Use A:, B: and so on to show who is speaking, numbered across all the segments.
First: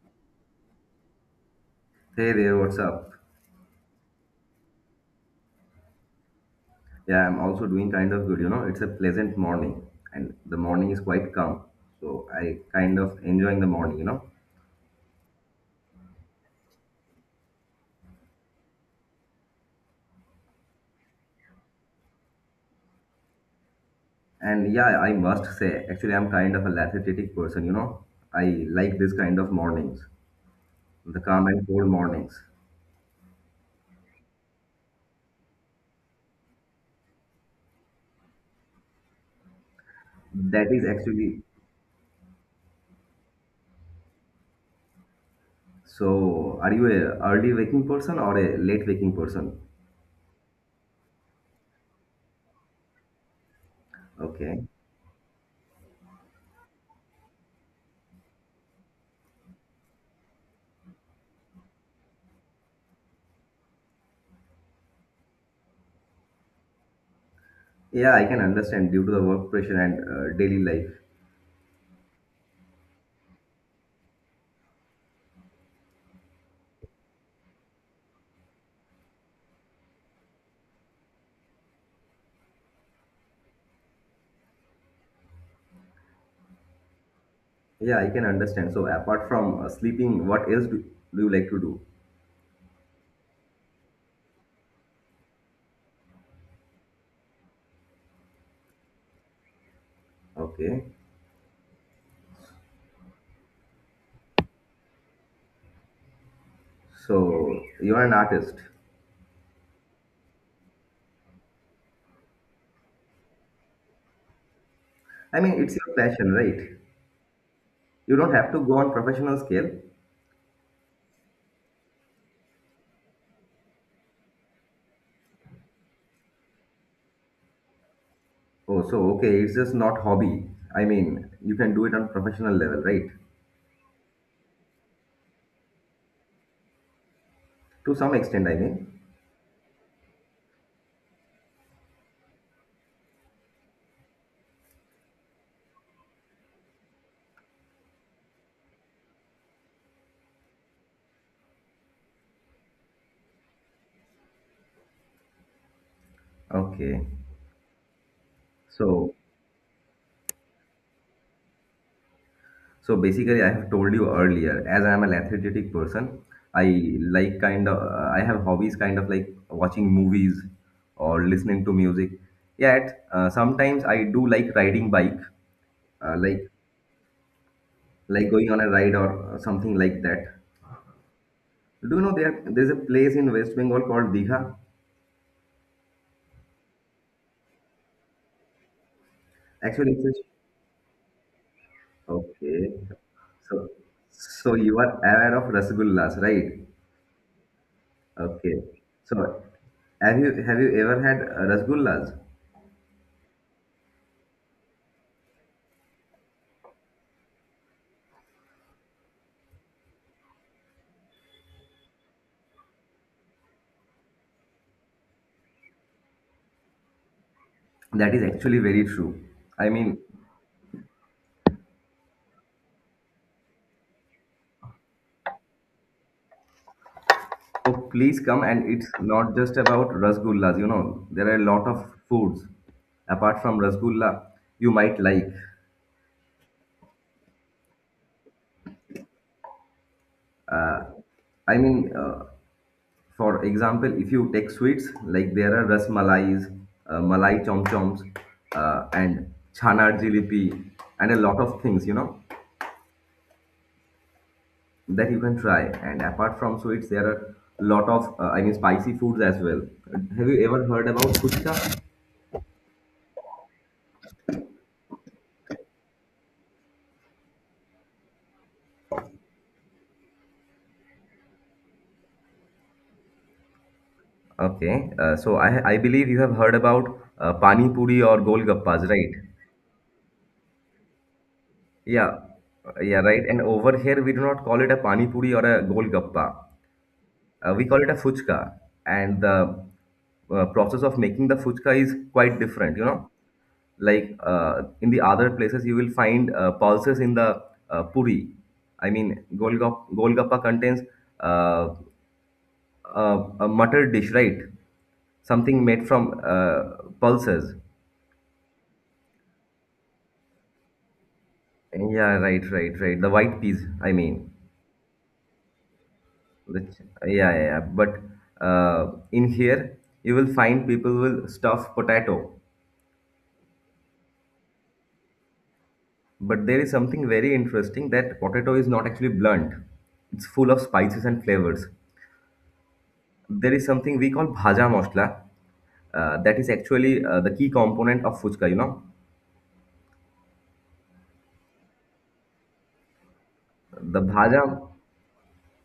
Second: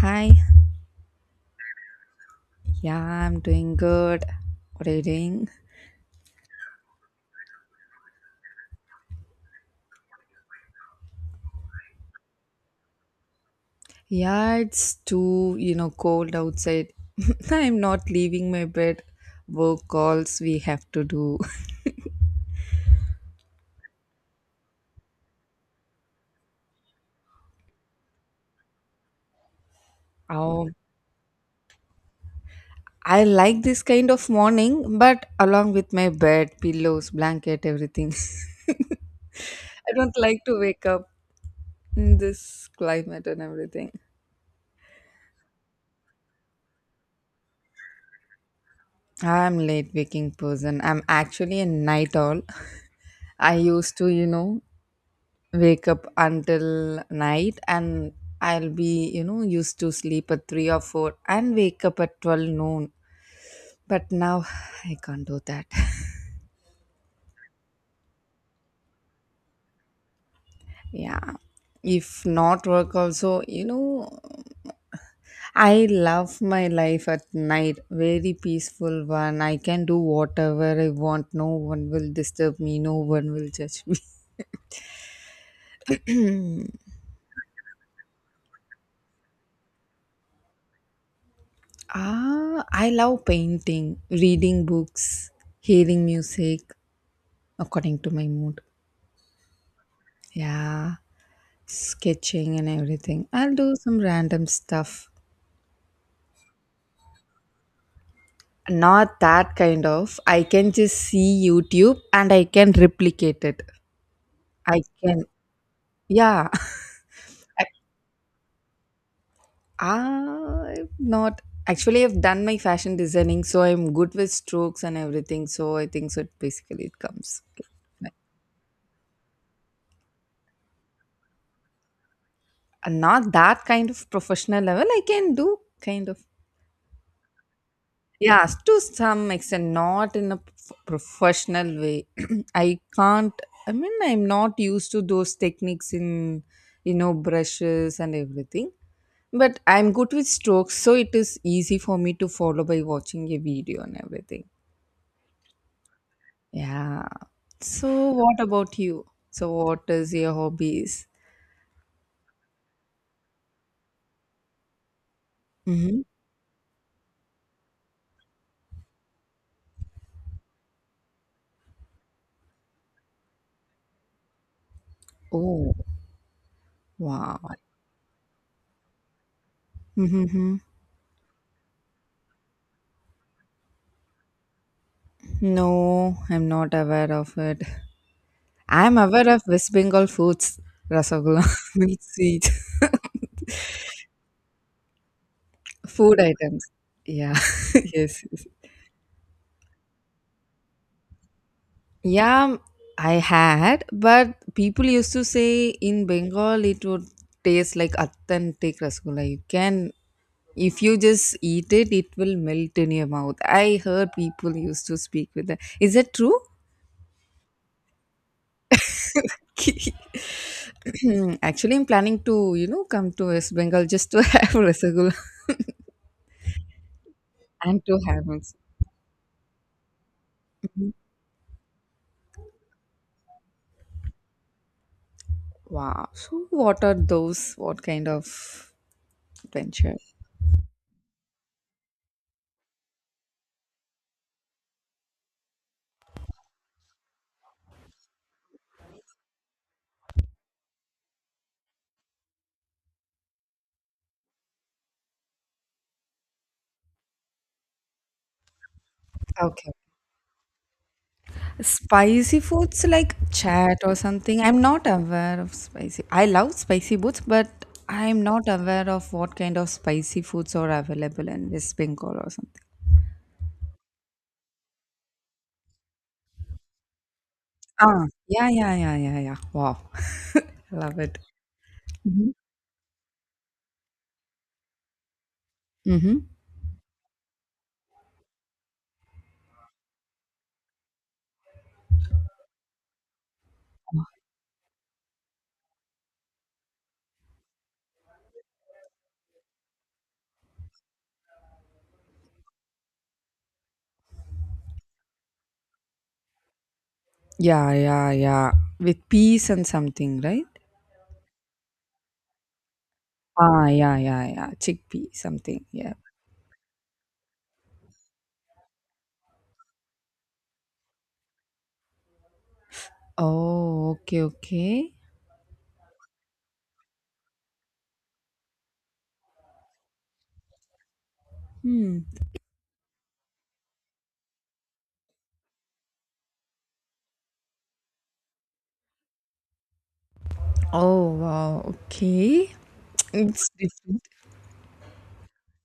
A: Hi.
B: Hey there, what's
A: Yeah,
B: up?
A: I'm doing good. What are you doing?
B: Yeah, I'm also doing kind of good. It's a pleasant morning and the morning is quite calm. So I kind of enjoying the morning.
A: Yeah, it's too, cold outside. I'm not leaving my bed. Work calls we have to do.
B: And yeah, I must say, actually I'm kind of a lethargic person. I like this kind of mornings,
A: Oh,
B: the calm and cold mornings.
A: I like this kind of morning, but along with my bed, pillows, blanket, everything. I don't like to
B: That
A: wake
B: is
A: up
B: actually
A: in this climate and everything.
B: So are you a early waking person or a late waking
A: I'm
B: person?
A: late waking person. I'm actually a night owl. I used to,
B: Okay.
A: wake up until night and I'll be, used to sleep at 3 or 4 and wake up at 12 noon. But now I can't do that.
B: Yeah, I can understand due to the work pressure and daily life.
A: Yeah. If not work also, I love my life at night. Very peaceful one. I can do whatever I want. No one will disturb me. No one will judge me.
B: Yeah, I can understand. So apart from sleeping, what else do you like to do?
A: Ah, I love painting, reading books, hearing music according to my mood.
B: Okay.
A: Yeah, sketching and everything. I'll do some random stuff.
B: So you are an artist.
A: Not that kind of. I can just see YouTube and I can replicate it. I can.
B: I mean, it's your passion,
A: Yeah.
B: right?
A: I,
B: You don't have to go on professional scale.
A: I'm not. Actually, I've done my fashion designing, so I'm good with strokes and everything. So I think so. It Basically, it comes. Like,
B: Oh, so okay, it's just not hobby. I mean, you can do it on professional level, right?
A: not that kind of professional level. I can do kind of.
B: To some extent,
A: Yes,
B: I
A: to
B: mean.
A: some extent, not in a professional way. I can't. I mean, I'm not used to those techniques in, brushes and everything. But I'm good with strokes, so it is easy for me to follow by watching a video and everything. Yeah.
B: Okay.
A: So, what about you?
B: So
A: So, what is your hobbies?
B: so basically, I have told you earlier, as I am an athletic
A: Mm-hmm.
B: person, I like kind of, I have hobbies kind of like watching movies or listening to music. Yet sometimes I do like riding bike,
A: Oh,
B: uh, like
A: wow.
B: like going on a ride or something like that.
A: Mm-hmm.
B: Do you know there's a place in West Bengal called Digha?
A: No, I'm not aware of it. I'm aware of West
B: Actually, it's
A: Bengal
B: a,
A: foods, rasagulla, milk sweet,
B: okay. So you are aware of rasgullas,
A: food
B: right?
A: items. Yeah, yes, yes.
B: Okay. So have you ever had rasgullas?
A: Yeah, I had, but people used to say in Bengal it would taste like authentic rasgulla. You can, if you just eat it, it will melt in your mouth. I heard people used to speak with that. Is that true?
B: That is actually very true. I mean,
A: Actually, I'm planning to, come to West Bengal just to have rasgulla
B: so
A: and to
B: please
A: have
B: come,
A: it.
B: and it's not just about rasgullas. You know, there are a lot of foods apart from rasgulla you might like.
A: Wow. So, what are those? What kind of adventure?
B: Uh, I mean, uh, for example, if you take sweets, like there are ras malais, malai chom choms, and chanar jilipi, and a lot of things, you know, that you can try. And apart from sweets, there are a lot of, spicy foods as well.
A: Okay.
B: Have you ever heard about fuchka?
A: Spicy foods like chat or something. I'm not aware of spicy. I love spicy foods, but I'm not aware of what kind of spicy foods are available in West Bengal or something.
B: Okay, so I believe you have heard about pani puri
A: Ah,
B: or
A: yeah, yeah,
B: golgappas,
A: yeah,
B: right?
A: yeah, yeah. Wow. Love it.
B: Yeah,
A: Mm-hmm.
B: yeah, right. And over here we do not call it a pani puri or a
A: Mm-hmm.
B: golgappa. We call it a fuchka, and the process of making the fuchka is quite different. You know, like in the other places you will find pulses in the puri. I mean, golgappa contains uh, a, a muttered dish, right? Something made from pulses.
A: Yeah, yeah, yeah. With peas and something, right?
B: Yeah, right, right, right. The white peas,
A: Ah,
B: I
A: yeah, yeah,
B: mean,
A: yeah. Chickpea, something. Yeah.
B: the ch- yeah, yeah, yeah. But uh, in here, you will find people will stuff potato.
A: Oh, okay, okay.
B: But there is something very interesting that potato is not actually blunt. It's full of spices and flavors.
A: Hmm.
B: There is something we call bhaja masala. That is actually the key component of fuchka.
A: Oh, wow. Okay. It's
B: The
A: different.
B: bhaja,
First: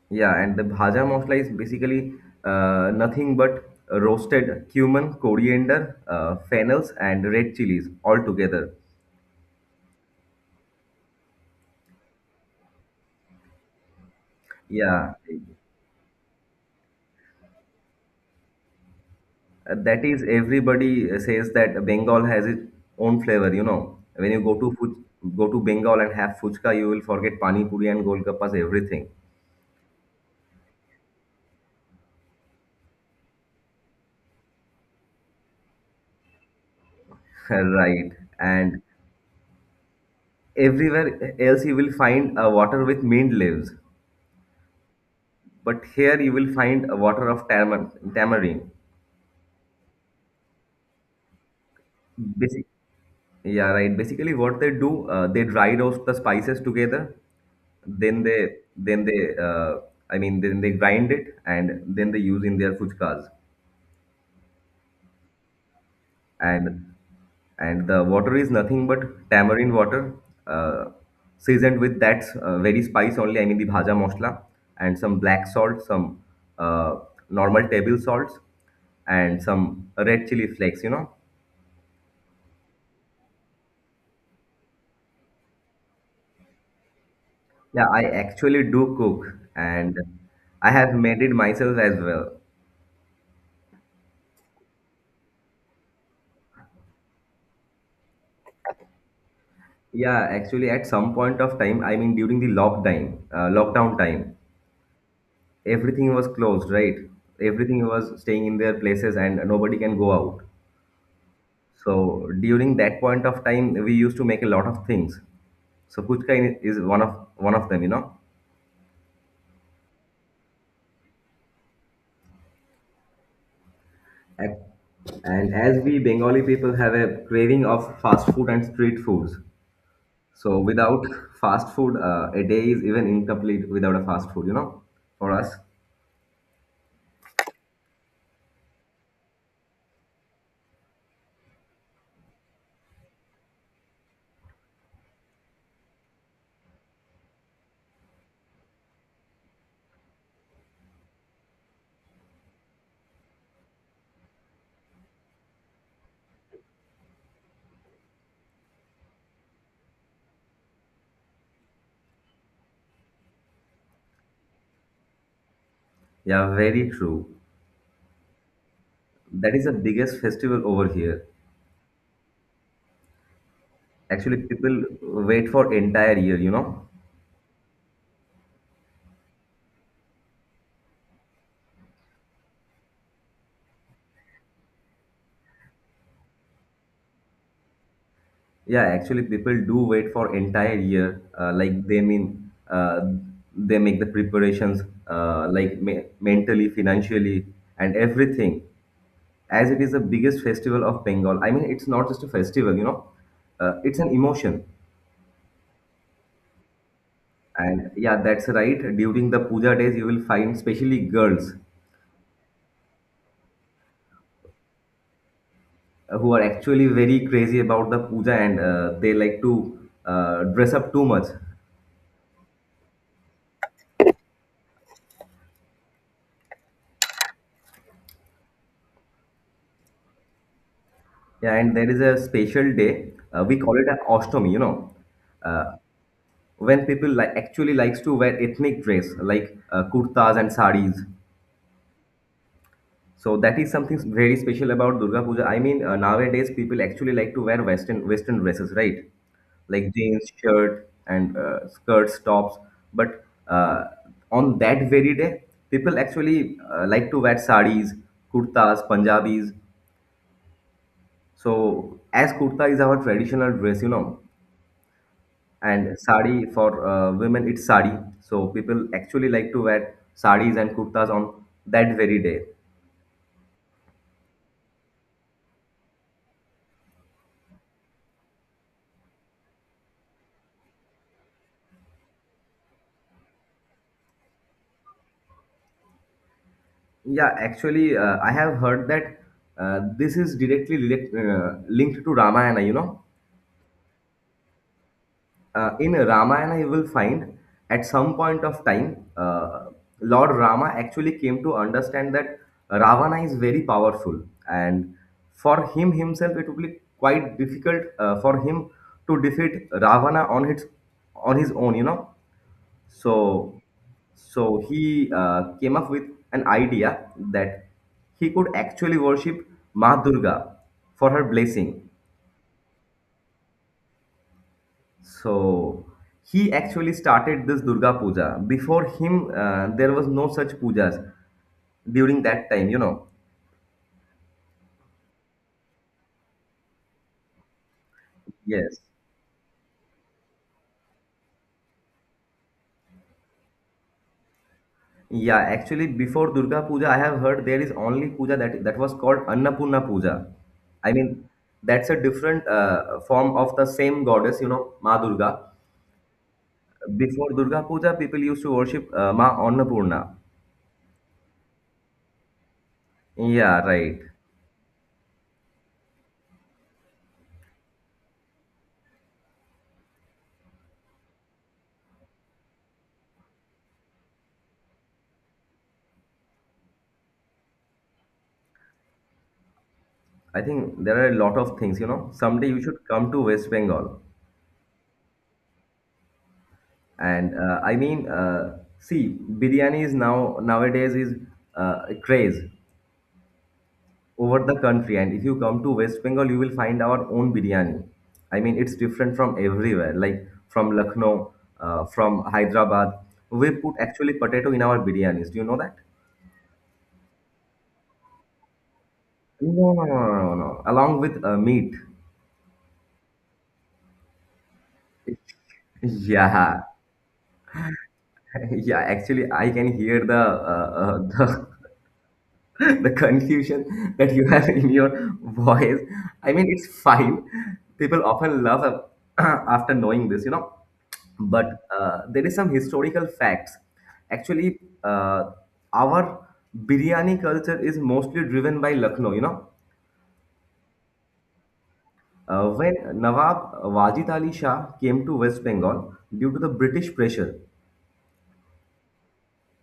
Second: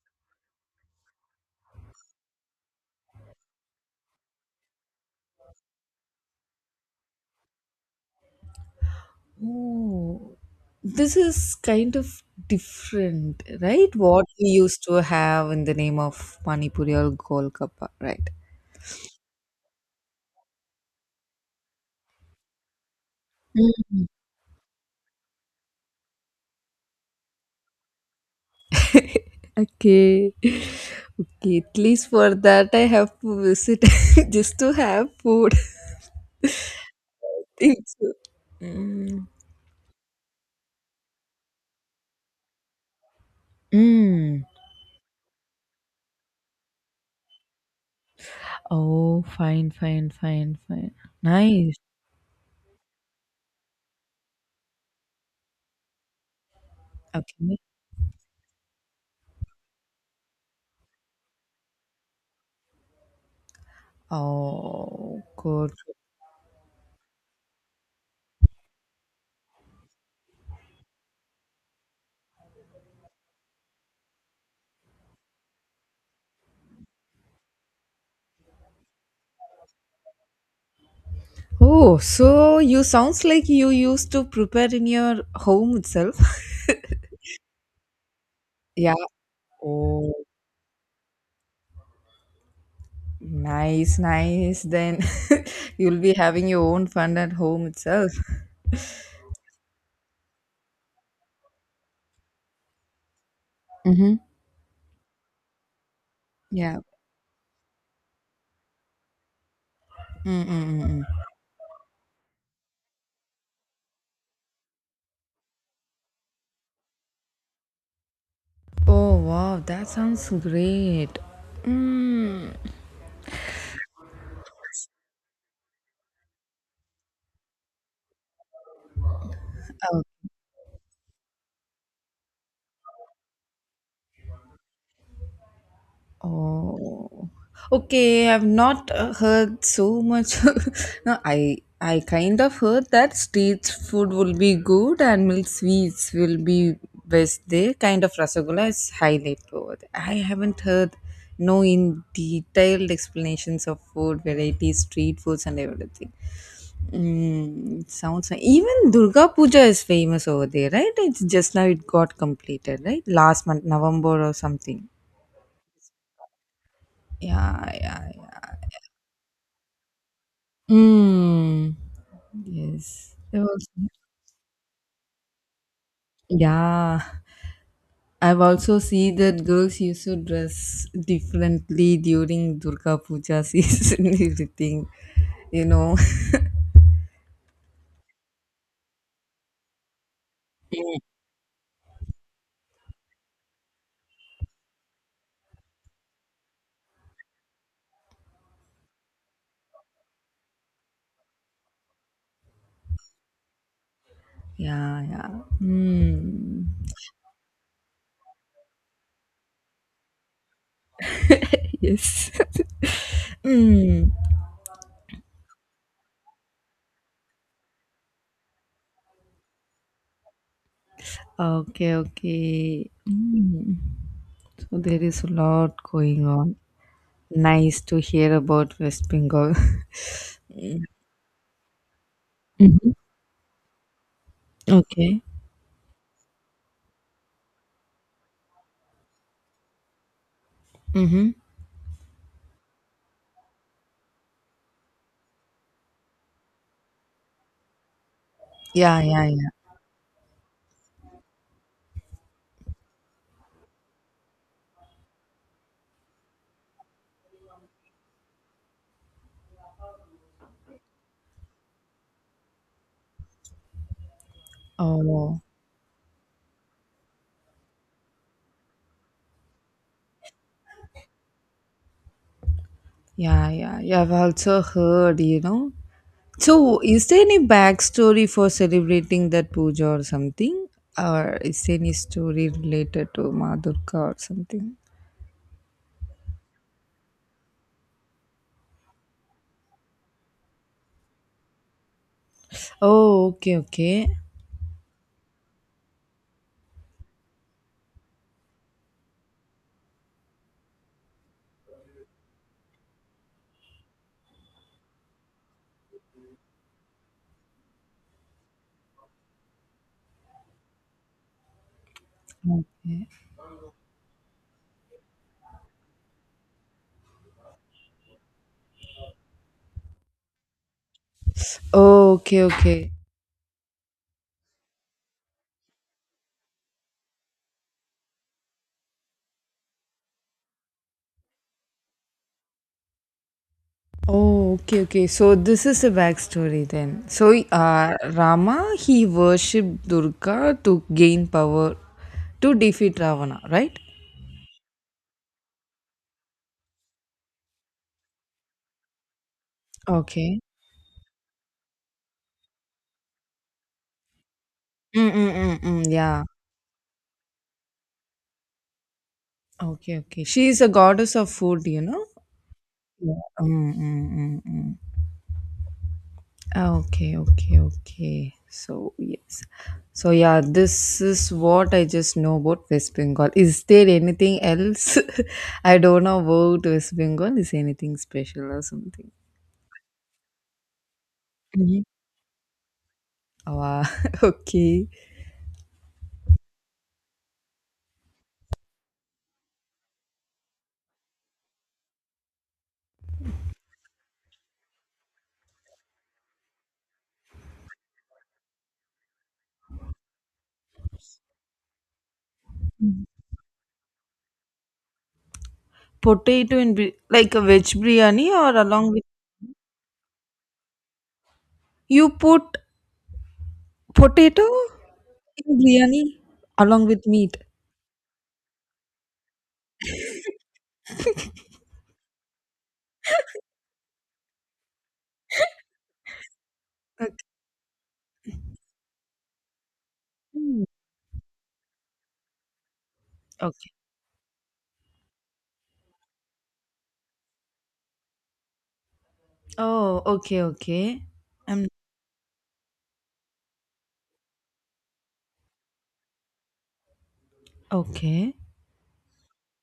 B: Yeah, and the bhaja masala is basically nothing but roasted cumin, coriander, fennels, and red chilies all together.
A: Oh, this is kind of different, right? What we used to
B: Yeah,
A: have in the name of Pani Puri or Golgappa, right?
B: that is everybody says that Bengal has its own flavor. You
A: Mm,
B: know, when you go to go to Bengal and have fuchka, you will forget pani puri and golgappas, everything.
A: okay. Okay, at least for that I have to visit just to have food. Think
B: Right,
A: so.
B: and
A: Mm.
B: everywhere else you will find a water with mint leaves,
A: Mm.
B: but here you will find a water of tamarind.
A: Oh, fine, fine, fine, fine. Nice.
B: Basic. Yeah, right. Basically, what they do, they dry roast the spices together.
A: Okay.
B: Then they, then they, uh, then they grind it and then they use in their fuchkas.
A: Oh, good.
B: And and the water is nothing but tamarind water, uh, seasoned with that very spice only. I mean, the bhaja masala and some black salt, some uh, normal table salts, and some red chili flakes. You know,
A: Oh, so you sounds like you used to prepare in your home itself.
B: yeah, I actually
A: Yeah.
B: do cook and
A: Oh,
B: I have made it myself as well.
A: nice, nice. Then you'll be having your own fun at home itself.
B: Yeah, actually at some point of time, I mean during the lockdown,
A: Mm-hmm.
B: everything was closed,
A: Yeah.
B: right? Everything was staying in their places and nobody can go out.
A: Mm-mm-mm.
B: So during that point of time, we used to make a lot of things. So puchka is one of them.
A: Oh, wow. That sounds great. Mm.
B: Ac- And as we Bengali people have a craving of fast food and street foods. So without fast food, a day is even incomplete without a fast food, for us.
A: Oh, okay. I've not heard so much. No, I kind of heard that street food will be good and milk sweets will be best there. Kind of rasagola is highlight over there. I haven't heard no in detailed explanations of food varieties, street foods, and everything. Mm, sounds like even Durga Puja is famous over there, right? It's just now it got completed, right? Last month, November or something.
B: Yeah, very true.
A: Yeah, yeah, yeah.
B: That is the biggest festival over here.
A: Mm. Yes. I've also
B: Actually, people wait for entire year, you know.
A: Yeah. I've also seen that girls used to dress differently during Durga Puja season and everything. You know?
B: Yeah, actually, people do wait for entire year. They make the preparations, mentally, financially, and everything. As it is the biggest festival of Bengal. I mean, it's not just a festival, you know. It's an emotion.
A: Yeah, yeah. Mm.
B: And yeah, that's right. During the puja days, you will find especially girls
A: Yes. Mm.
B: who are actually very crazy about the puja and they like to dress up too much.
A: Okay, okay. Mm. So there is a lot going on. Nice to hear about West Bengal.
B: Yeah, and there is a special
A: Hmm.
B: day. We call it an ostomy, you know,
A: Okay.
B: uh, when people like actually likes to wear ethnic dress like kurtas and saris.
A: Mm-hmm.
B: So that is something very special about Durga Puja. I mean, nowadays people actually like to wear Western dresses,
A: Yeah,
B: right?
A: yeah, yeah.
B: Like jeans, shirt, and skirts, tops. But on that very day, people actually like to wear saris, kurtas, Punjabis. So as kurta is our traditional dress, you know,
A: Oh.
B: and sari for women, it's sari. So people actually like to wear saris and kurtas on that very day.
A: Yeah, yeah, yeah. I've also heard. So, is there any backstory for celebrating that puja or something? Or is there any story related to Ma or something?
B: Yeah, actually, I have heard that this is directly linked to Ramayana. You know,
A: Oh, okay, okay.
B: in Ramayana, you will find at some point of time, Lord Rama actually came to understand that Ravana is very powerful, and for him himself, it would be quite difficult for him to defeat Ravana on his own. You know,
A: Okay.
B: so, so he came up with an idea that he could actually worship Ma Durga for her blessing.
A: Oh, okay, okay.
B: So, he actually started this Durga Puja. Before him, there was no such pujas during that time, you know.
A: Oh, okay, okay. So, this is the backstory then. So, Rama,
B: Yes.
A: he worshipped Durga to gain power to defeat Ravana, right?
B: Yeah, actually, before Durga Puja, I have heard there is only puja that was called Annapurna Puja.
A: Okay.
B: I mean, that's a different form of the same goddess, you know, Ma Durga.
A: Mm-mm-mm-mm. Yeah,
B: Before Durga Puja, people used to worship Ma
A: okay,
B: Annapurna.
A: okay. She is a goddess of food, you know? Yeah.
B: Yeah,
A: Mm,
B: right.
A: mm, mm, mm. Okay, okay, okay. So, yes. So, yeah, this is what I just know about West Bengal. Is there anything else? I don't know about West Bengal. Is anything special or something?
B: I think there are a lot of things,
A: Hmm.
B: you know. Someday you should come to West
A: Wow,
B: Bengal.
A: okay.
B: And I mean, see, Biryani is nowadays is a craze over the country. And if you come to West Bengal, you will find our own biryani. I mean, it's different from everywhere, like from Lucknow, from Hyderabad. We put actually potato in our biryanis. Do you know that?
A: Potato and like a veg biryani or along with
B: No, no, no, no, no, no. Along with meat.
A: you put potato in biryani
B: Yeah,
A: along with meat.
B: yeah. Actually, I can hear the uh, uh, the confusion that you have in your voice. I mean, it's fine. People often laugh after knowing this, you know. But there is some historical facts.
A: Okay.
B: Actually, uh, our biryani culture is mostly driven by Lucknow, you know.
A: Oh, okay, okay. I'm
B: When Nawab Wajid Ali Shah came to West Bengal due to the British pressure,
A: okay.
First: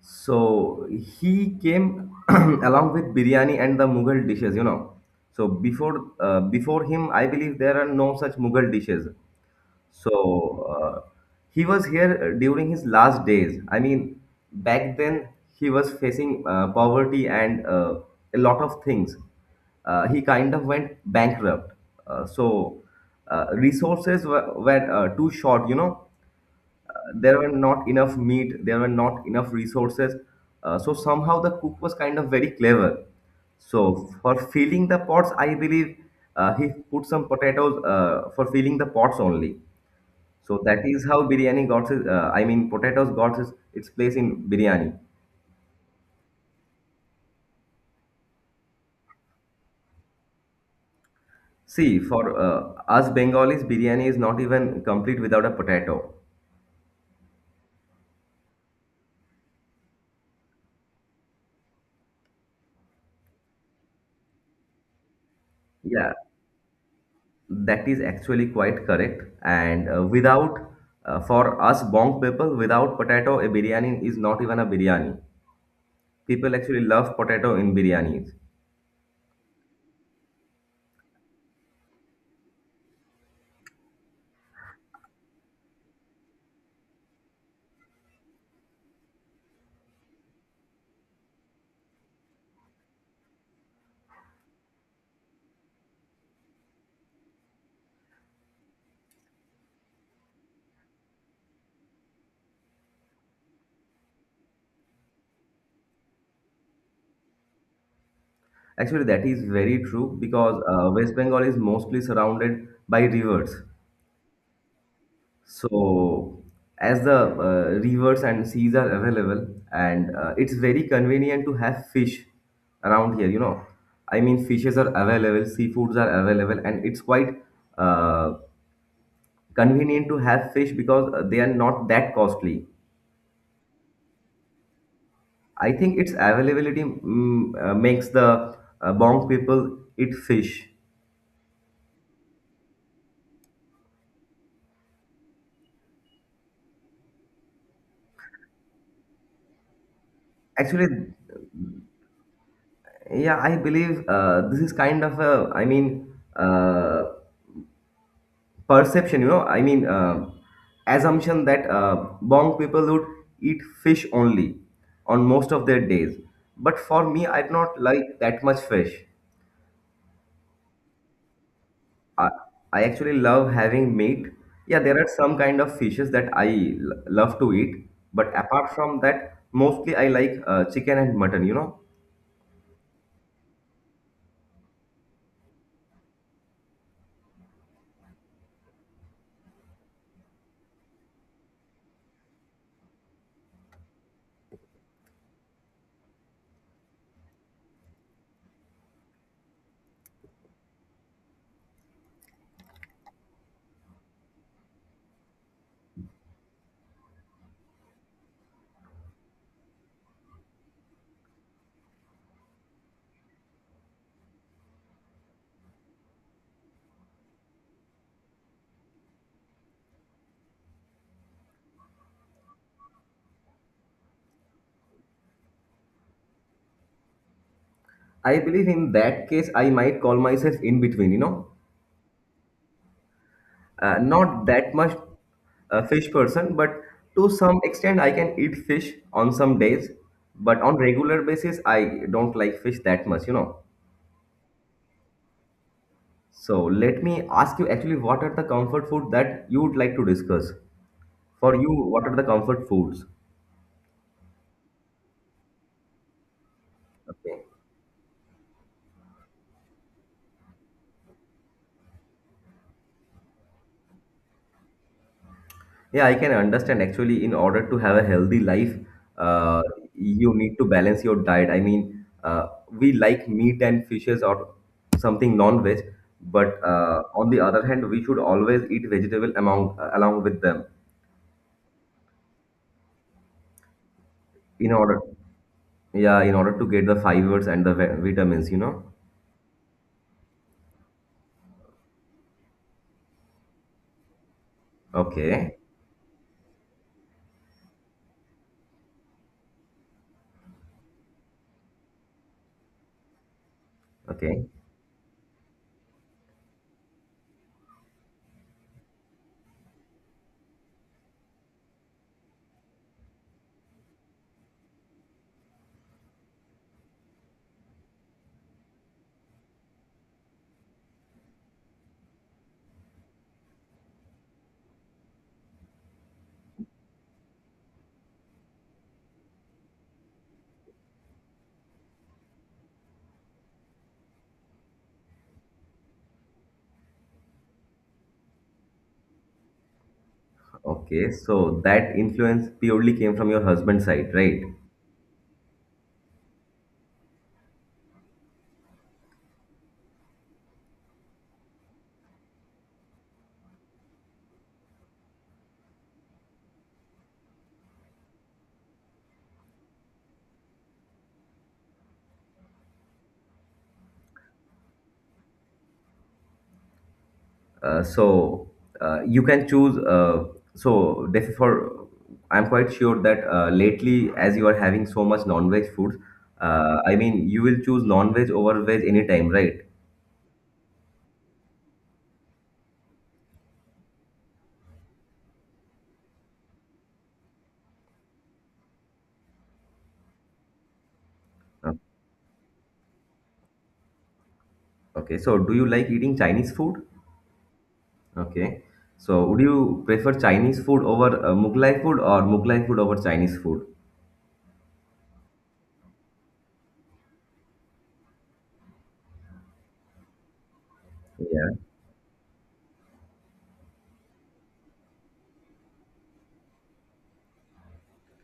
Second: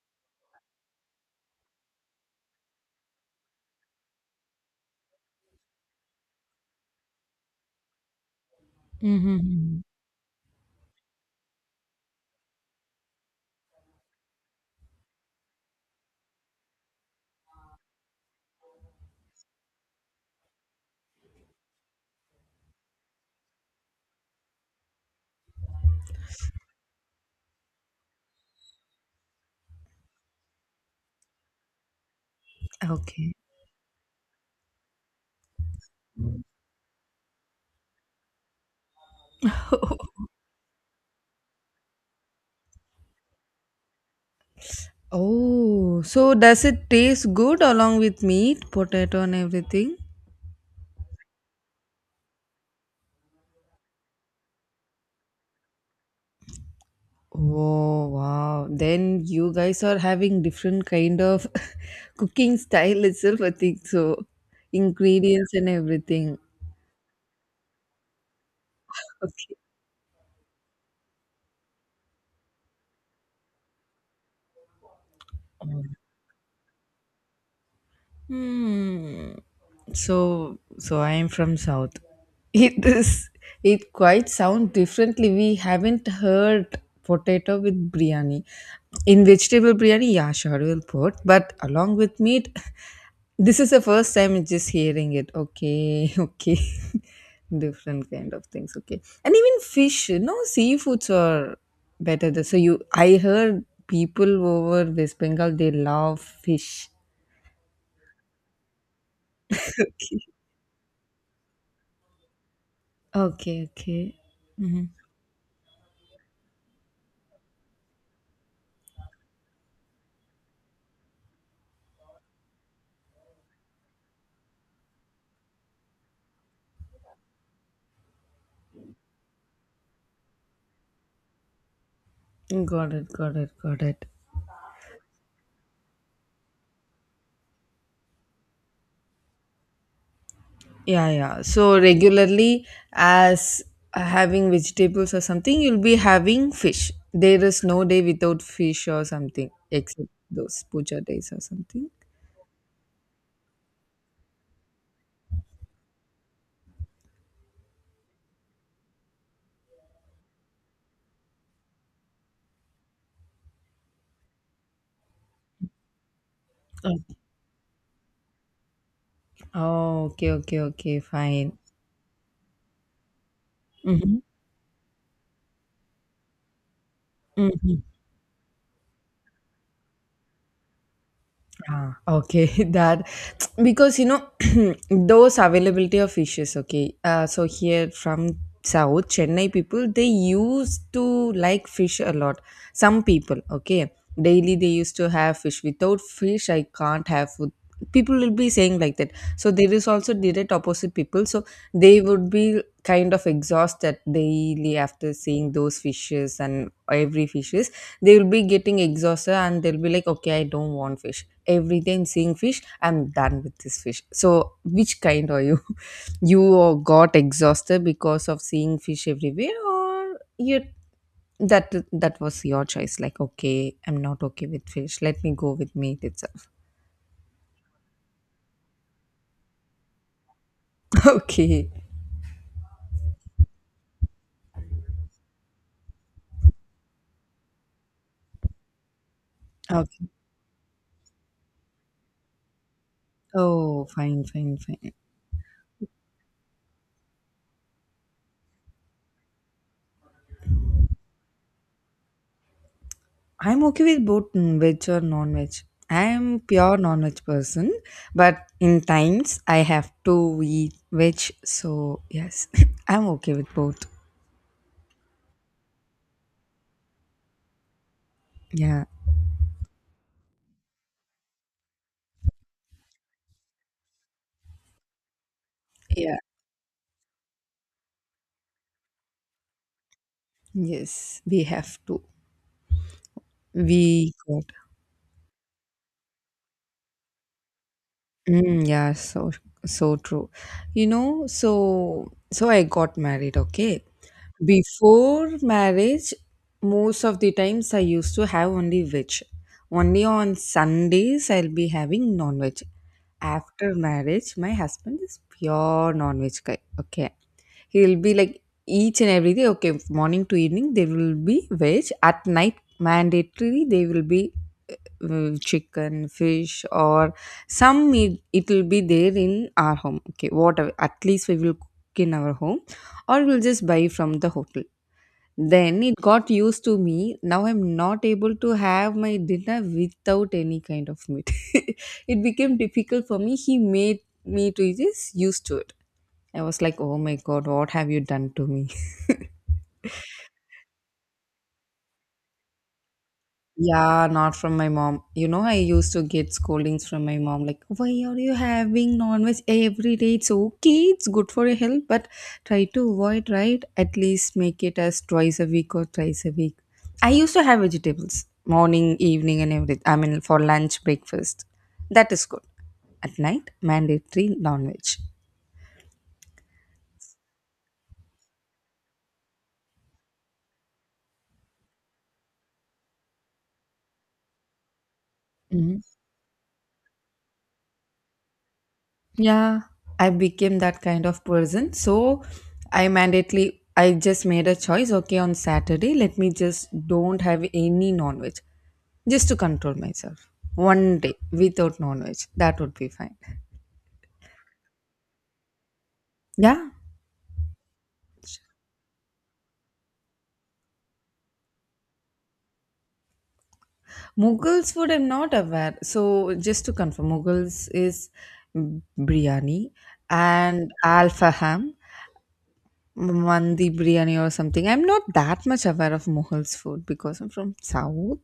B: so he came along with biryani and the Mughal dishes, you know. So before before him, I believe there are no such Mughal dishes.
A: Mm-hmm.
B: So uh, he was here during his last days. I mean, back then he was facing poverty and a lot of things. He kind of went bankrupt. So resources were too short, you know, there were not enough meat, there were not enough resources, so somehow the cook was kind of very clever.
A: Okay.
B: So for filling the pots, I believe he put some potatoes for filling the pots only. So that is how biryani got his, I mean potatoes got its place in biryani.
A: Oh, so does it taste good along with meat, potato, and everything?
B: See, for us Bengalis biryani is not even complete without a potato.
A: Oh, wow. Then you guys are having different kind of cooking style itself, I think so. Ingredients and
B: Yeah,
A: everything.
B: that is actually quite correct.
A: Okay.
B: And without, for us Bong people, without potato, a biryani is not even a biryani. People actually love potato in biryanis.
A: Hmm. So, I am from South. It is. It quite sound differently. We haven't heard potato with biryani. In vegetable biryani, yeah, sure we'll put. But along with meat, this is the first time I'm just hearing it. Okay, okay. Different kind of things. Okay, and even fish. No seafoods are better. So I heard people over West Bengal they love fish.
B: Actually, that is very true because West Bengal is mostly surrounded by rivers.
A: Okay, okay. Hmm.
B: So, as the rivers and seas are available, and it's very convenient to have fish around here, you know. I mean, fishes are available, seafoods are available, and it's quite uh, convenient to have fish because they are not that costly.
A: Got it, got it, got it.
B: I think its availability makes the Bong people eat fish.
A: Yeah, yeah. So regularly, as having vegetables or something, you'll be having fish. There is no day without fish or something, except those puja
B: Actually,
A: days or something.
B: yeah, I believe this is kind of a, I mean, perception, you know, I mean, assumption that Bong people would eat fish only on most of their days. But
A: Oh,
B: for me, I do not like that much fish.
A: oh, okay, okay, okay. Fine.
B: I, I actually love having
A: Mm-hmm.
B: meat. Yeah, there are some kind of fishes that love to
A: Mm-hmm.
B: eat, but apart from that, mostly I like chicken and mutton, you know.
A: Ah, okay, that because those availability of fishes. Okay, so here from South Chennai people they used to like fish a lot. Some people, okay, daily they used to have fish. Without fish, I can't have food. People will be saying like that. So there is also direct opposite people. So they would be kind of exhausted daily after seeing those fishes and every fishes they will be getting exhausted and they'll be like, okay, I don't want fish. Every time seeing fish, I'm done with this fish. So, which kind are you? You got exhausted because of seeing fish everywhere, or you that that was your choice? Like, okay, I'm not okay with fish. Let me go with meat itself.
B: I believe in that case, I might call myself in between, you know.
A: okay.
B: Not that much a fish person, but to some extent, I can eat fish on some days,
A: Okay.
B: but on regular basis, I don't like fish that much, you know.
A: Oh, fine, fine, fine.
B: So let me ask you actually, what are the comfort food that you would like to discuss? For you, what are the comfort foods?
A: I'm okay with both veg or non-veg. I am pure non-veg
B: Okay.
A: person, but in times I have to eat veg. So yes, I'm okay with both.
B: Yeah, I can understand. Actually, in order to have a healthy life,
A: Yeah,
B: uh, you need to balance your diet. We like meat and fishes or something non-veg,
A: yeah,
B: but on the other hand, we should always eat vegetable among along with them
A: yes, we have to. We got
B: in order, yeah, in order to get the fibers and the vitamins, you know.
A: yeah, so true. You know, so I got married. Okay, before
B: Okay,
A: marriage, most of the times I used to have only veg. Only on Sundays I'll be having non-veg. After marriage,
B: okay,
A: my husband is pure non-veg guy. Okay. He'll be like each and every day, okay, morning to evening, there will be veg. At night, mandatory, they will be chicken, fish, or some meat. It will be there in our home. Okay. Whatever. At least we will cook in our home, or we'll just buy from the hotel. Then it got used to me. Now I'm not able to have my dinner without any kind of meat. It became difficult for me. He made me to just used to it. I was like, oh my god, what have you done to me?
B: okay. So that influence purely came from your husband's
A: Yeah,
B: side,
A: not
B: right?
A: from my mom. You know, I used to get scoldings from my mom, like, why are you having non-veg every day? It's okay, it's good for your health, but try to avoid, right? At least make it as twice a week or thrice a week. I used to have vegetables morning, evening, and everything. I mean, for lunch, breakfast. That is good. At night, mandatory non-veg.
B: Uh, so you can choose. So therefore, I'm quite sure that lately, as you are having so much non-veg foods, I mean, you will choose non-veg over veg anytime, right?
A: Yeah, I became that kind of person. So I just made a choice, okay, on Saturday, let me just don't have any non-veg just to control myself. One day
B: Uh,
A: without non-veg, that would be fine.
B: okay. So do you like eating Chinese
A: Yeah,
B: food? Okay. So would you prefer Chinese food over Mughlai food or Mughlai food over Chinese food?
A: Mughals food I'm not aware. So just to confirm, Mughals is biryani and
B: Yeah.
A: alfaham, mandi biryani or something. I'm not that much aware of Mughals food because I'm from South.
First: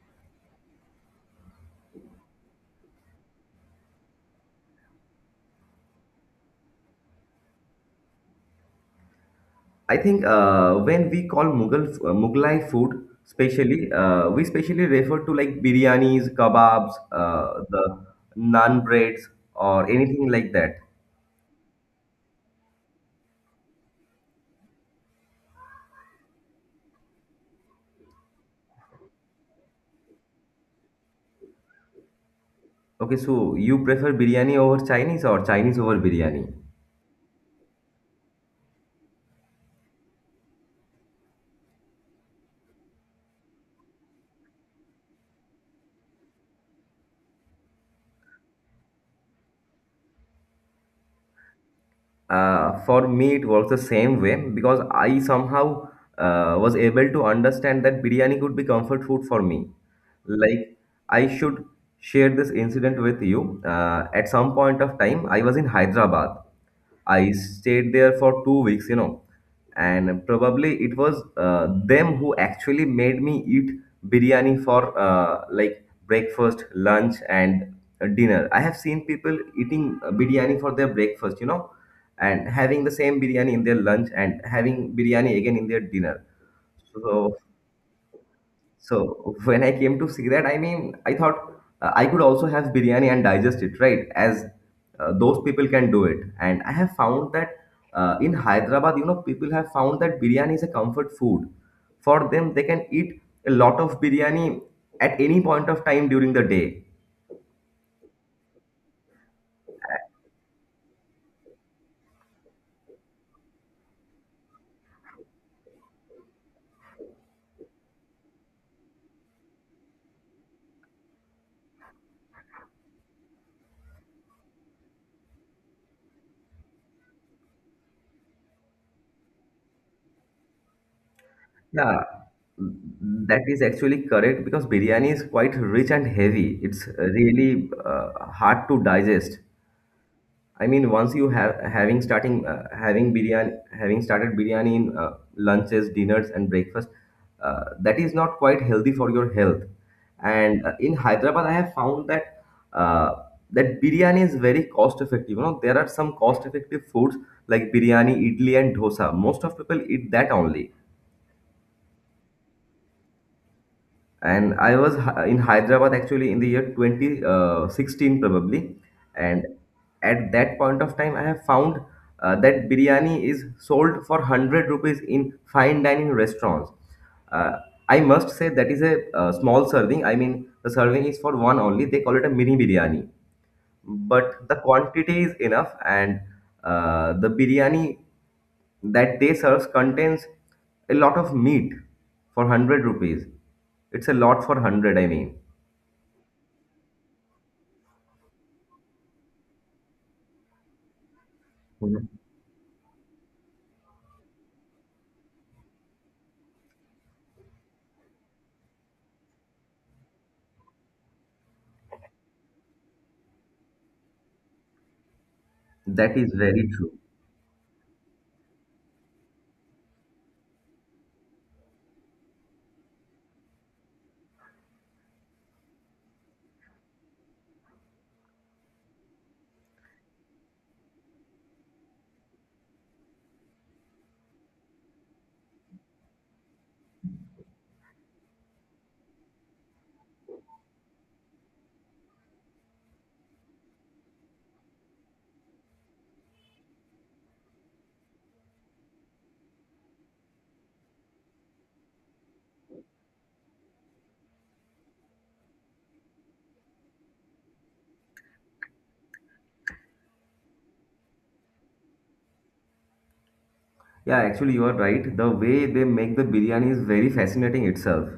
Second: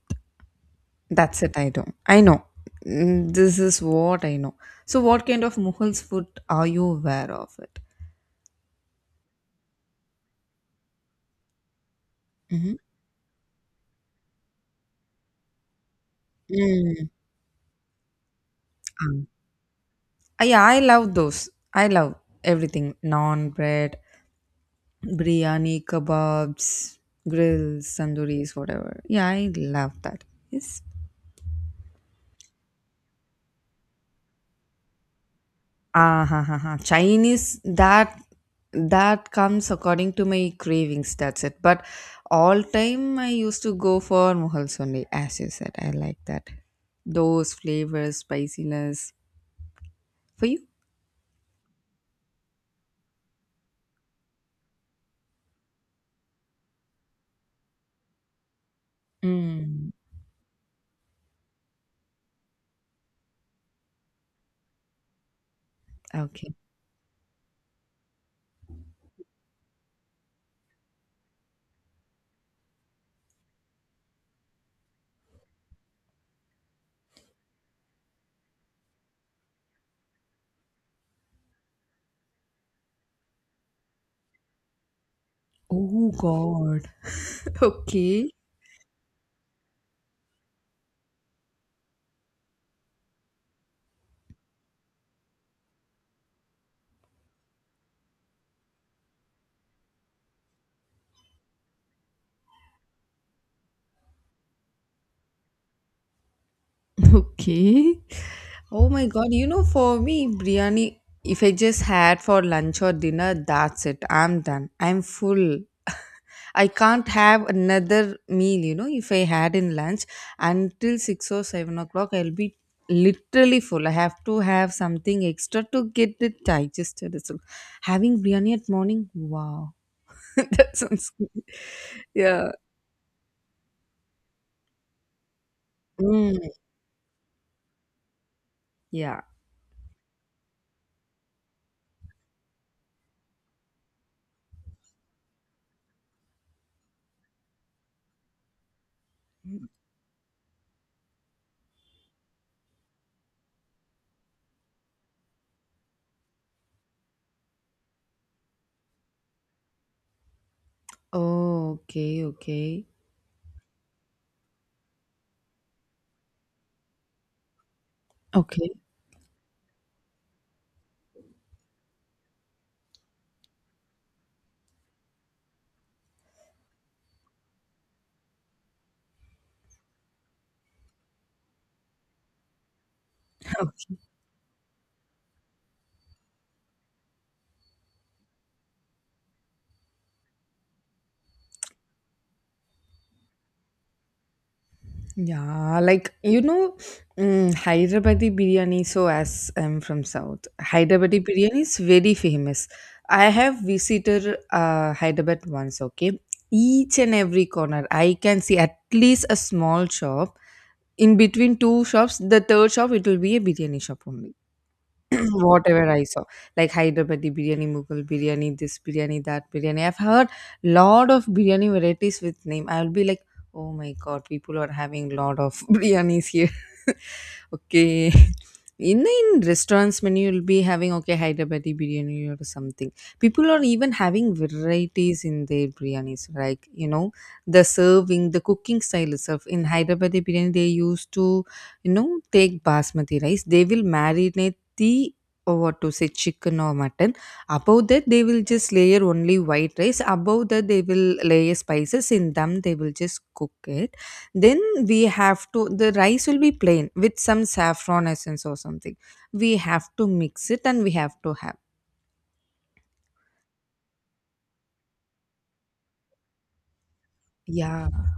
A: That's it, I don't. I know. Mm, this is what I know. So, what kind of Mughals food are you aware of it?
B: I think when we call Mughal Mughlai
A: Mm-hmm.
B: food, specially we specially refer to like biryanis, kebabs,
A: Mm.
B: the naan
A: Um,
B: breads, or anything like
A: yeah,
B: that.
A: I love those. I love everything. Non bread, biryani, kebabs, grills, tandooris, whatever. Yeah, I love that. Yes.
B: Okay, so you prefer biryani over Chinese or Chinese over
A: Ah, ha,
B: biryani?
A: ha, ha. Chinese that comes according to my cravings. That's it. But all time I used to go for muhals only, as you said. I like that. Those flavors, spiciness for you.
B: For me, it works the same way because I somehow was able to understand that biryani could be comfort food for me.
A: Mm,
B: Like, I should share this incident with you. At some point of time, I was in Hyderabad.
A: okay.
B: I stayed there for 2 weeks, you know, and probably it was them who actually made me eat biryani for like breakfast, lunch, and dinner. I have seen people eating biryani for their breakfast, you know, and having the same biryani in their lunch and having biryani again in their
A: Oh
B: dinner.
A: God.
B: so
A: Okay.
B: so when I came to see that, I mean, I thought I could also have biryani and digest it, right? As those people can do it. And I have found that in Hyderabad, you know, people have found that biryani is a comfort food. For them, they can eat a lot of biryani at any point of time during the day.
A: Okay. Oh my god, for me, biryani, if I just had for lunch or dinner, that's it. I'm done. I'm full. I can't have another meal, you know, if I had in lunch until 6 or 7 o'clock, I'll be literally full. I have to have something extra to get it digested. So having biryani at morning, wow, that sounds good.
B: Yeah,
A: Yeah.
B: that is actually correct because biryani is quite rich and
A: Mm,
B: heavy. It's really hard to
A: yeah.
B: digest. I mean, once you have having starting having biryani, having started biryani in lunches, dinners, and breakfast, that is not quite healthy for your health. And in Hyderabad, I have found that uh, that biryani is very cost effective. You know, there are some cost effective foods like biryani, idli, and dosa. Most of people eat that only.
A: Oh, okay, okay.
B: And in Hyderabad actually in the year 2016
A: Okay.
B: probably, and at that point of time I have found that biryani is sold for 100 rupees in fine dining restaurants. Uh, I must say that is a small serving. I mean the serving is for one only. They call it a mini biryani, but the quantity is enough and the biryani that they serves contains a lot of meat for 100 rupees. It's a lot for 100, I mean.
A: Yeah, like you know, mm, Hyderabadi biryani. So, as I'm from South, Hyderabadi biryani is
B: you
A: very famous. I have visited Hyderabad once. Okay, each and every corner, I can see at least a small shop. In between two shops, the third shop it will be a biryani shop only whatever I
B: That
A: saw,
B: is very
A: like
B: true.
A: Hyderabadi biryani, Mughal biryani, this biryani, that biryani. I've heard lot of biryani varieties with name. I'll be like, oh my god, people are having lot of biryanis here. Okay. In restaurants menu you'll be having okay Hyderabadi biryani or something. People are even having varieties in their biryanis, like you know, the serving, the cooking style itself. In Hyderabadi biryani, they used to, you know, take basmati rice. They will marinate the or what to say chicken or mutton, above that they will just layer only white rice, above that they will layer spices in them, they will just cook it. Then we have to, the rice will be plain with some saffron essence or something, we have to mix it and we have to have.
B: Yeah, actually, you are right. The way they make the biryani is very fascinating
A: Yeah.
B: itself.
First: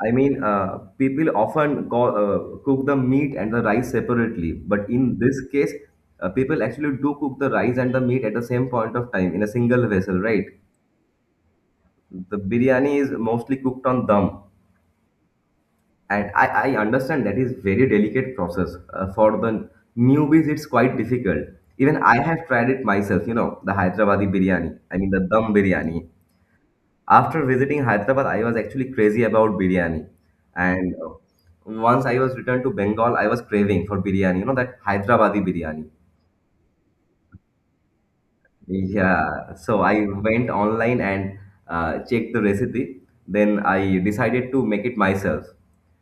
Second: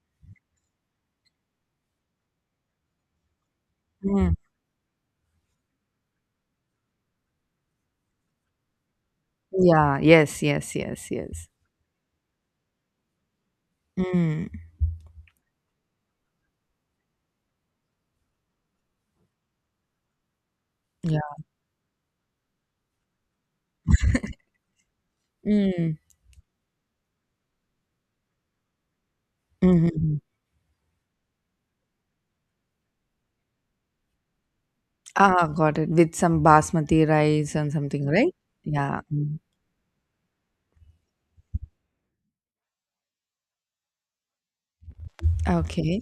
B: I mean, uh, people often call, uh, Cook the meat and the rice
A: Mm.
B: separately, but in this case, people actually do cook the rice and the meat at the same point of time in a single
A: Yeah,
B: vessel,
A: yes,
B: right?
A: yes, yes, yes.
B: The biryani is mostly cooked on dum,
A: Mm.
B: and I understand that is very delicate process. For the newbies, it's quite
A: Yeah.
B: difficult. Even I have tried it myself, you know, the Hyderabadi biryani. I mean, the dum
A: Mm.
B: biryani. After visiting Hyderabad, I was actually crazy about biryani.
A: Mm-hmm.
B: And Once I was returned to Bengal, I was craving for biryani, you know, that Hyderabadi
A: Ah, got it.
B: biryani.
A: With some basmati rice and something, right? Yeah. Mm.
B: Yeah, so I went online and checked the recipe. Then I decided to make it myself.
A: Okay.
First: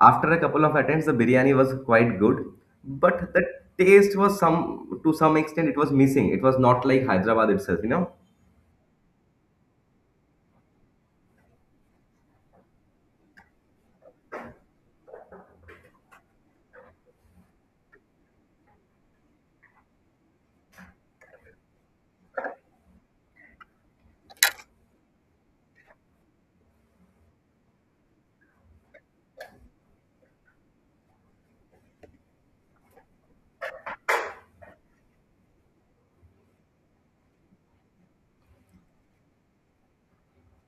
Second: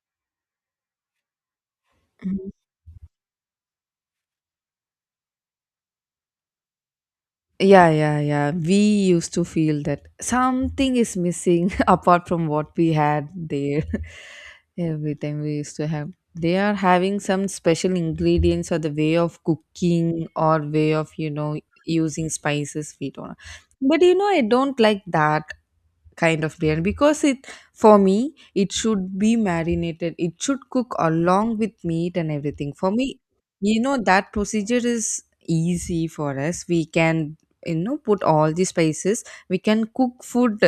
B: After a couple of attempts, the biryani was quite
A: Mm-hmm.
B: good, but the taste was some to some extent it was missing. It was not like Hyderabad itself,
A: Yeah,
B: you know.
A: yeah, yeah, we used to feel that something is missing apart from what we had there. Every time we used to have, they are having some special ingredients or the way of cooking or way of, you know, using spices. We don't. But you know, I don't like that kind of biryani because it, for me it should be marinated, it should cook along with meat and everything. For me, you know, that procedure is easy for us. We can, you know, put all the spices, we can cook food,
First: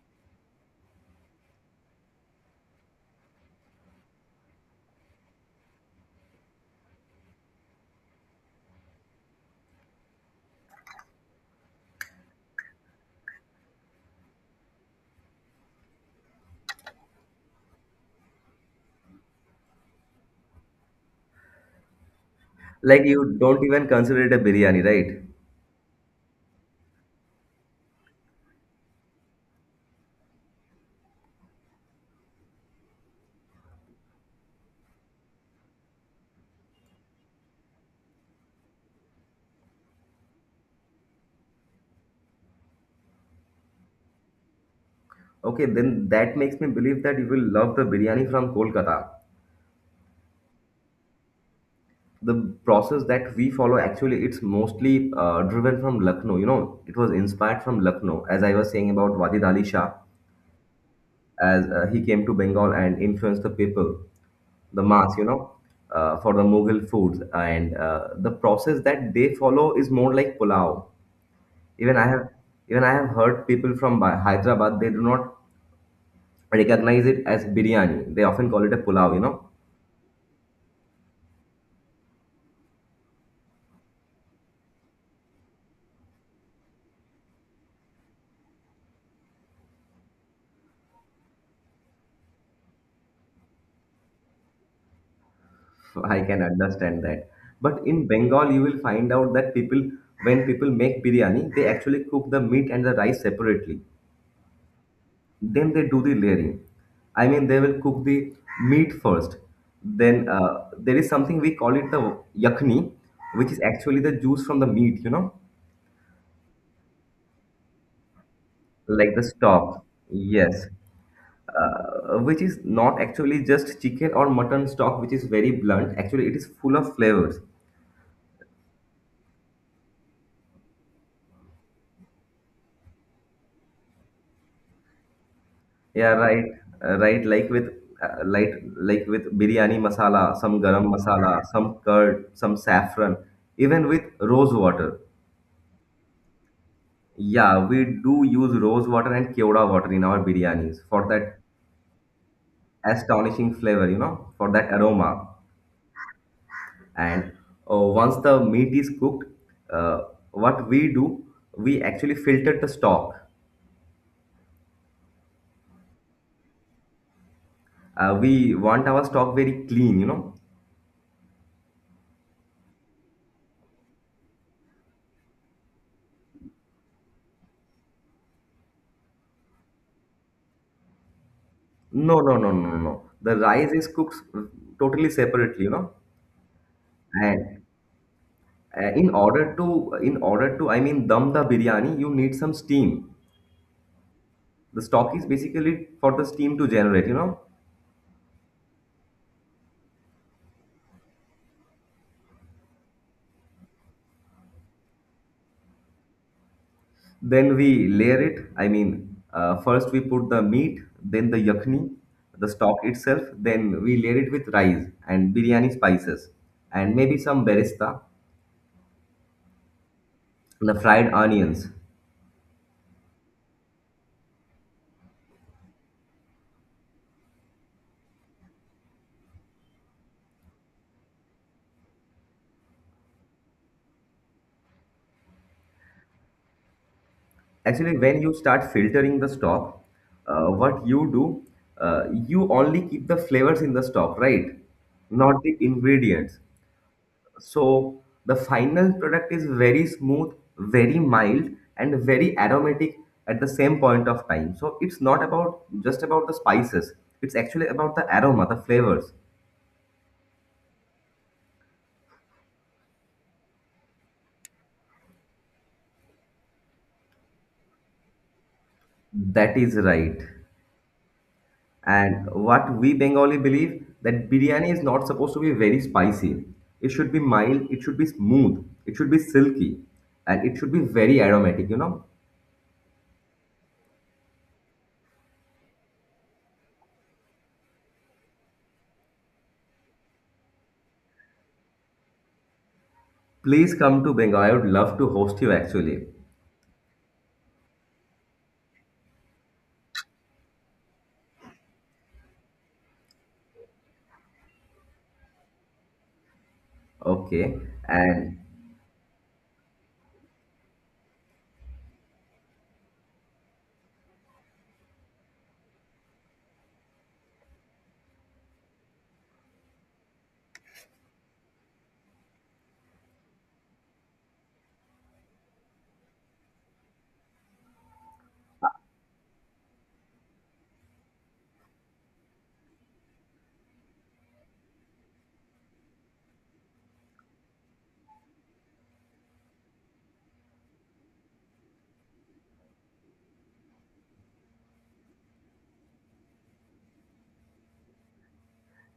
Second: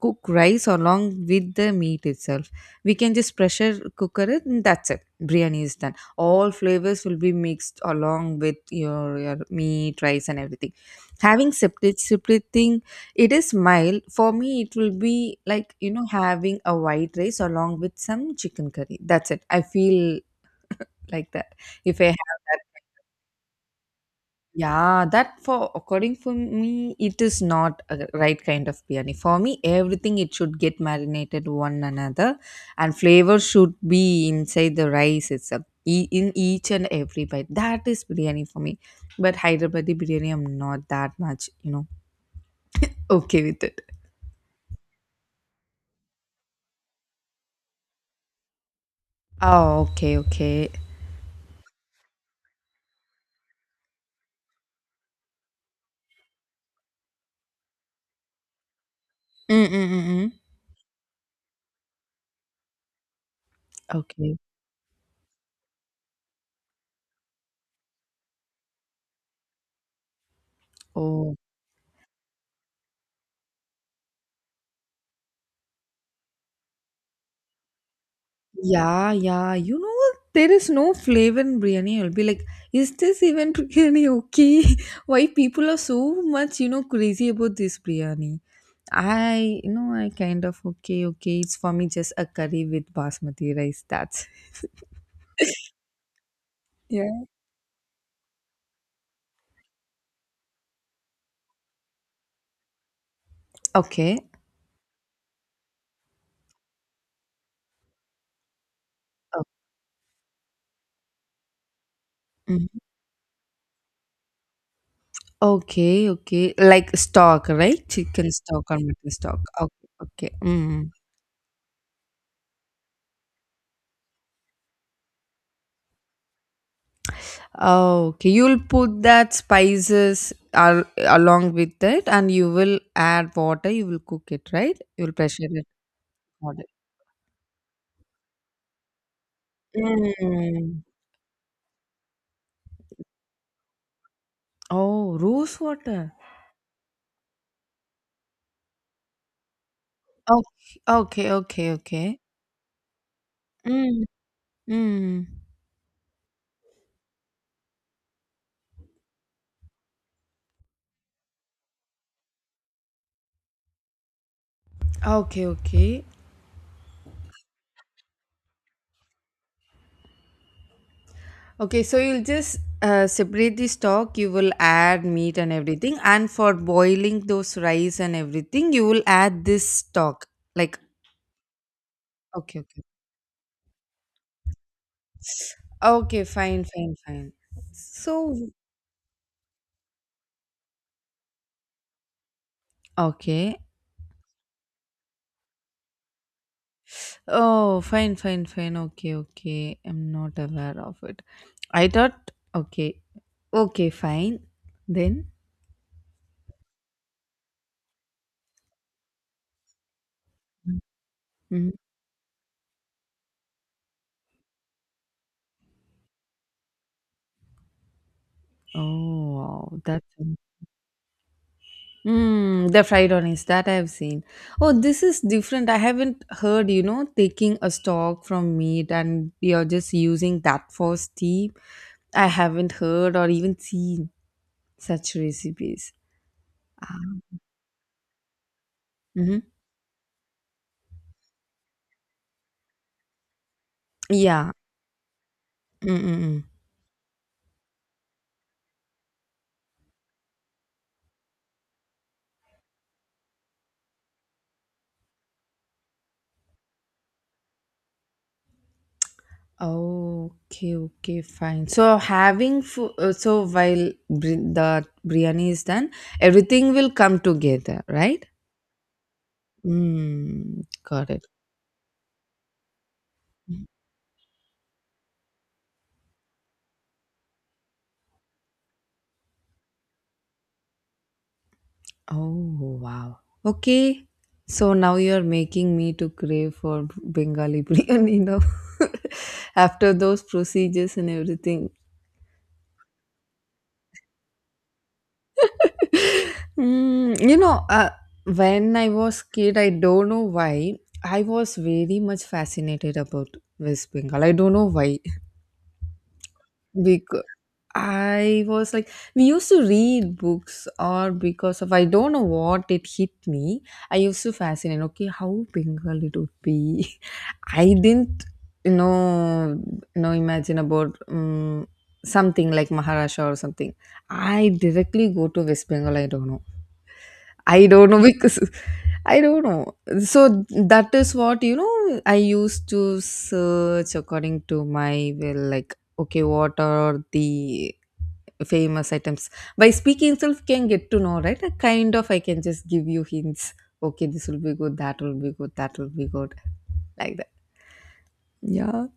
A: cook rice along with the meat itself. We can just pressure cooker it and that's it, biryani is done. All flavors will be mixed along with your meat, rice and everything. Having separate, separating, it is mild. For me, it will be like, you know, having a white rice along with some chicken curry. That's it. I feel like that. If I have that,
B: Like you don't even consider it a biryani,
A: yeah,
B: right?
A: that, for according for me, it is not a right kind of biryani. For me, everything it should get marinated one another, and flavor should be inside the rice itself. E- In each and every bite, that is biryani for me. But Hyderabadi biryani, I'm not that much, you know, okay with it.
B: Okay, then that makes me believe that you will love the biryani from Kolkata.
A: Oh, okay, okay.
B: The process that we follow actually it's mostly driven from Lucknow. You know, it was inspired from Lucknow, as I was saying about Wajid
A: Mm,
B: Ali
A: mm,
B: Shah,
A: mm, mm.
B: as he came to Bengal and influenced the people,
A: Okay.
B: the mass, you know, for the Mughal foods, and the process that they follow is more like pulao.
A: Oh.
B: Even I have even I have heard people from Hyderabad they do not recognize it as biryani. They often call it a
A: Yeah,
B: pulao. You know,
A: yeah. You know, there is no flavor in biryani. I'll be like, is this even biryani okay? Why people are so much, you know, crazy about this biryani? I, you know, I kind of okay, okay. It's for me just a curry with basmati rice. That's
B: I can understand
A: yeah.
B: that. But in Bengal, you will find out that people when people make biryani, they actually cook the meat and the rice separately.
A: Okay.
B: Then they do the layering. I mean, they will cook the meat first.
A: Oh,
B: Then there is something we call it the
A: mhm.
B: yakni, which is actually the juice from the meat, you know,
A: Okay, okay. Like stock, right? Chicken stock or mutton
B: like the
A: stock.
B: stock.
A: Okay, okay.
B: Yes,
A: Mm.
B: which is not actually just chicken or mutton stock, which is very blunt. Actually, it is full of flavors.
A: Oh, okay, you'll put that spices al- along with it, and you will add water. You will cook it, right? You'll pressure it.
B: Yeah, right,
A: Water.
B: uh, right. Like with like with biryani masala, some
A: Mm.
B: garam masala, some curd, some saffron, even with rose water.
A: Oh, rose water.
B: Yeah, we do use rose water and keoda water in our
A: Okay,
B: biryanis for
A: okay,
B: that
A: okay, okay.
B: astonishing flavor, you
A: Mm.
B: know, for that
A: Mm.
B: aroma. And once the meat is cooked, uh, what we do, we actually filter the stock.
A: Okay, okay.
B: We want our stock very clean, you know.
A: Okay, so you'll just separate the stock, you will add meat and everything, and for boiling those rice and everything, you will add this stock. Like,
B: No, no, no,
A: okay,
B: no,
A: okay.
B: no. The rice is cooked totally separately, you know.
A: Okay, fine, fine, fine.
B: And
A: So,
B: in order to, I mean, dum the biryani, you need some steam.
A: okay.
B: The stock is basically for the steam to generate, you know.
A: Oh, fine, fine, fine. Okay, okay. I'm not aware of it. I thought, okay, okay, fine. Then,
B: Then we layer it. First we put the meat, then the
A: mm,
B: yakni, the stock itself. Then we layer it with rice and biryani spices, and maybe some berista,
A: oh, wow. That's
B: the fried onions.
A: mm, the fried onions that I've seen. Oh, this is different. I haven't heard, you know, taking a stock from meat and you're just using that for steam. I haven't heard or even seen such recipes. Ah.
B: Actually, when you start filtering the
A: Mm-hmm.
B: stock, uh, what you do, you only keep the flavors in the stock,
A: Yeah.
B: right? Not the ingredients.
A: Mm-mm.
B: So the final product is very smooth, very mild, and very aromatic at the same point of time. So it's not about just about the spices. It's actually about the aroma, the flavors.
A: Okay, okay, fine. So having food, so while bri- the biryani is done, everything will come together, right?
B: That is right.
A: Mm, got it.
B: And what we Bengali believe that biryani is not supposed to be very spicy. It should be mild, it should be smooth, it should be silky, and it should be very aromatic, you know.
A: Oh, wow. Okay. So now you're making me to crave for Bengali biryani now. After those procedures and everything.
B: Please come to Bengal. I would love to host you actually.
A: Mm, you know, when I was kid, I don't know why, I was very much fascinated about West Bengal. I don't know why. Because
B: Okay. And
A: I was like, we used to read books, or because of I don't know what it hit me. I used to fascinate. Okay, how Bengal it would be. I didn't, you know, you know, imagine about something like Maharashtra or something. I directly go to West Bengal. I don't know. I don't know because I don't know. So that is what, you know, I used to search according to my will, like, okay, what are the famous items? By speaking itself can get to know, right? A kind of I can just give you hints. Okay, this will be good, that will be good, that will be good. Like that. Yeah.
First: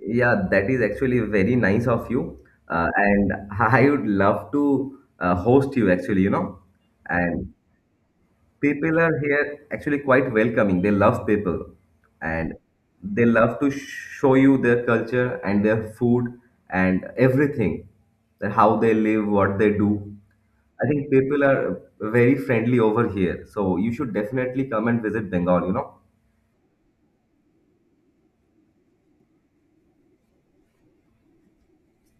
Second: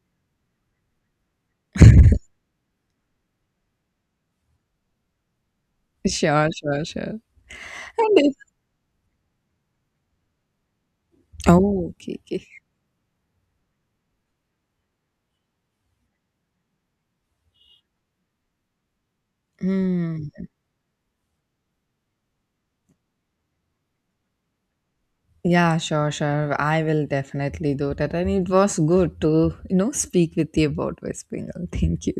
B: yeah, that is actually very nice of you. And I would love to host you actually, you
A: Sure,
B: know.
A: sure, sure.
B: And
A: And if,
B: people are here actually quite welcoming. They love people
A: oh, okay, okay.
B: and they love to show you their culture and their food and everything, that how they live, what they do.
A: Hmm.
B: I think people are very friendly over here. So you should definitely come and visit Bengal, you
A: Yeah,
B: know.
A: sure, sure. I will definitely do that. And it was good to, you know, speak with you about whispering. Thank you.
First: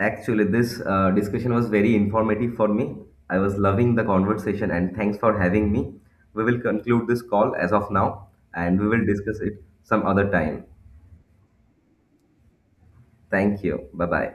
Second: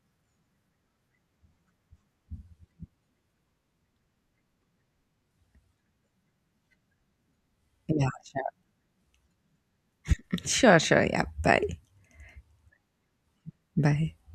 B: Actually, this discussion was very informative for me. I was loving the conversation and thanks for having me. We will conclude this call as of
A: Yeah,
B: now
A: sure.
B: and we will discuss it some other time.
A: Sure, sure. Yeah. Bye.
B: Thank you. Bye
A: Bye.
B: bye.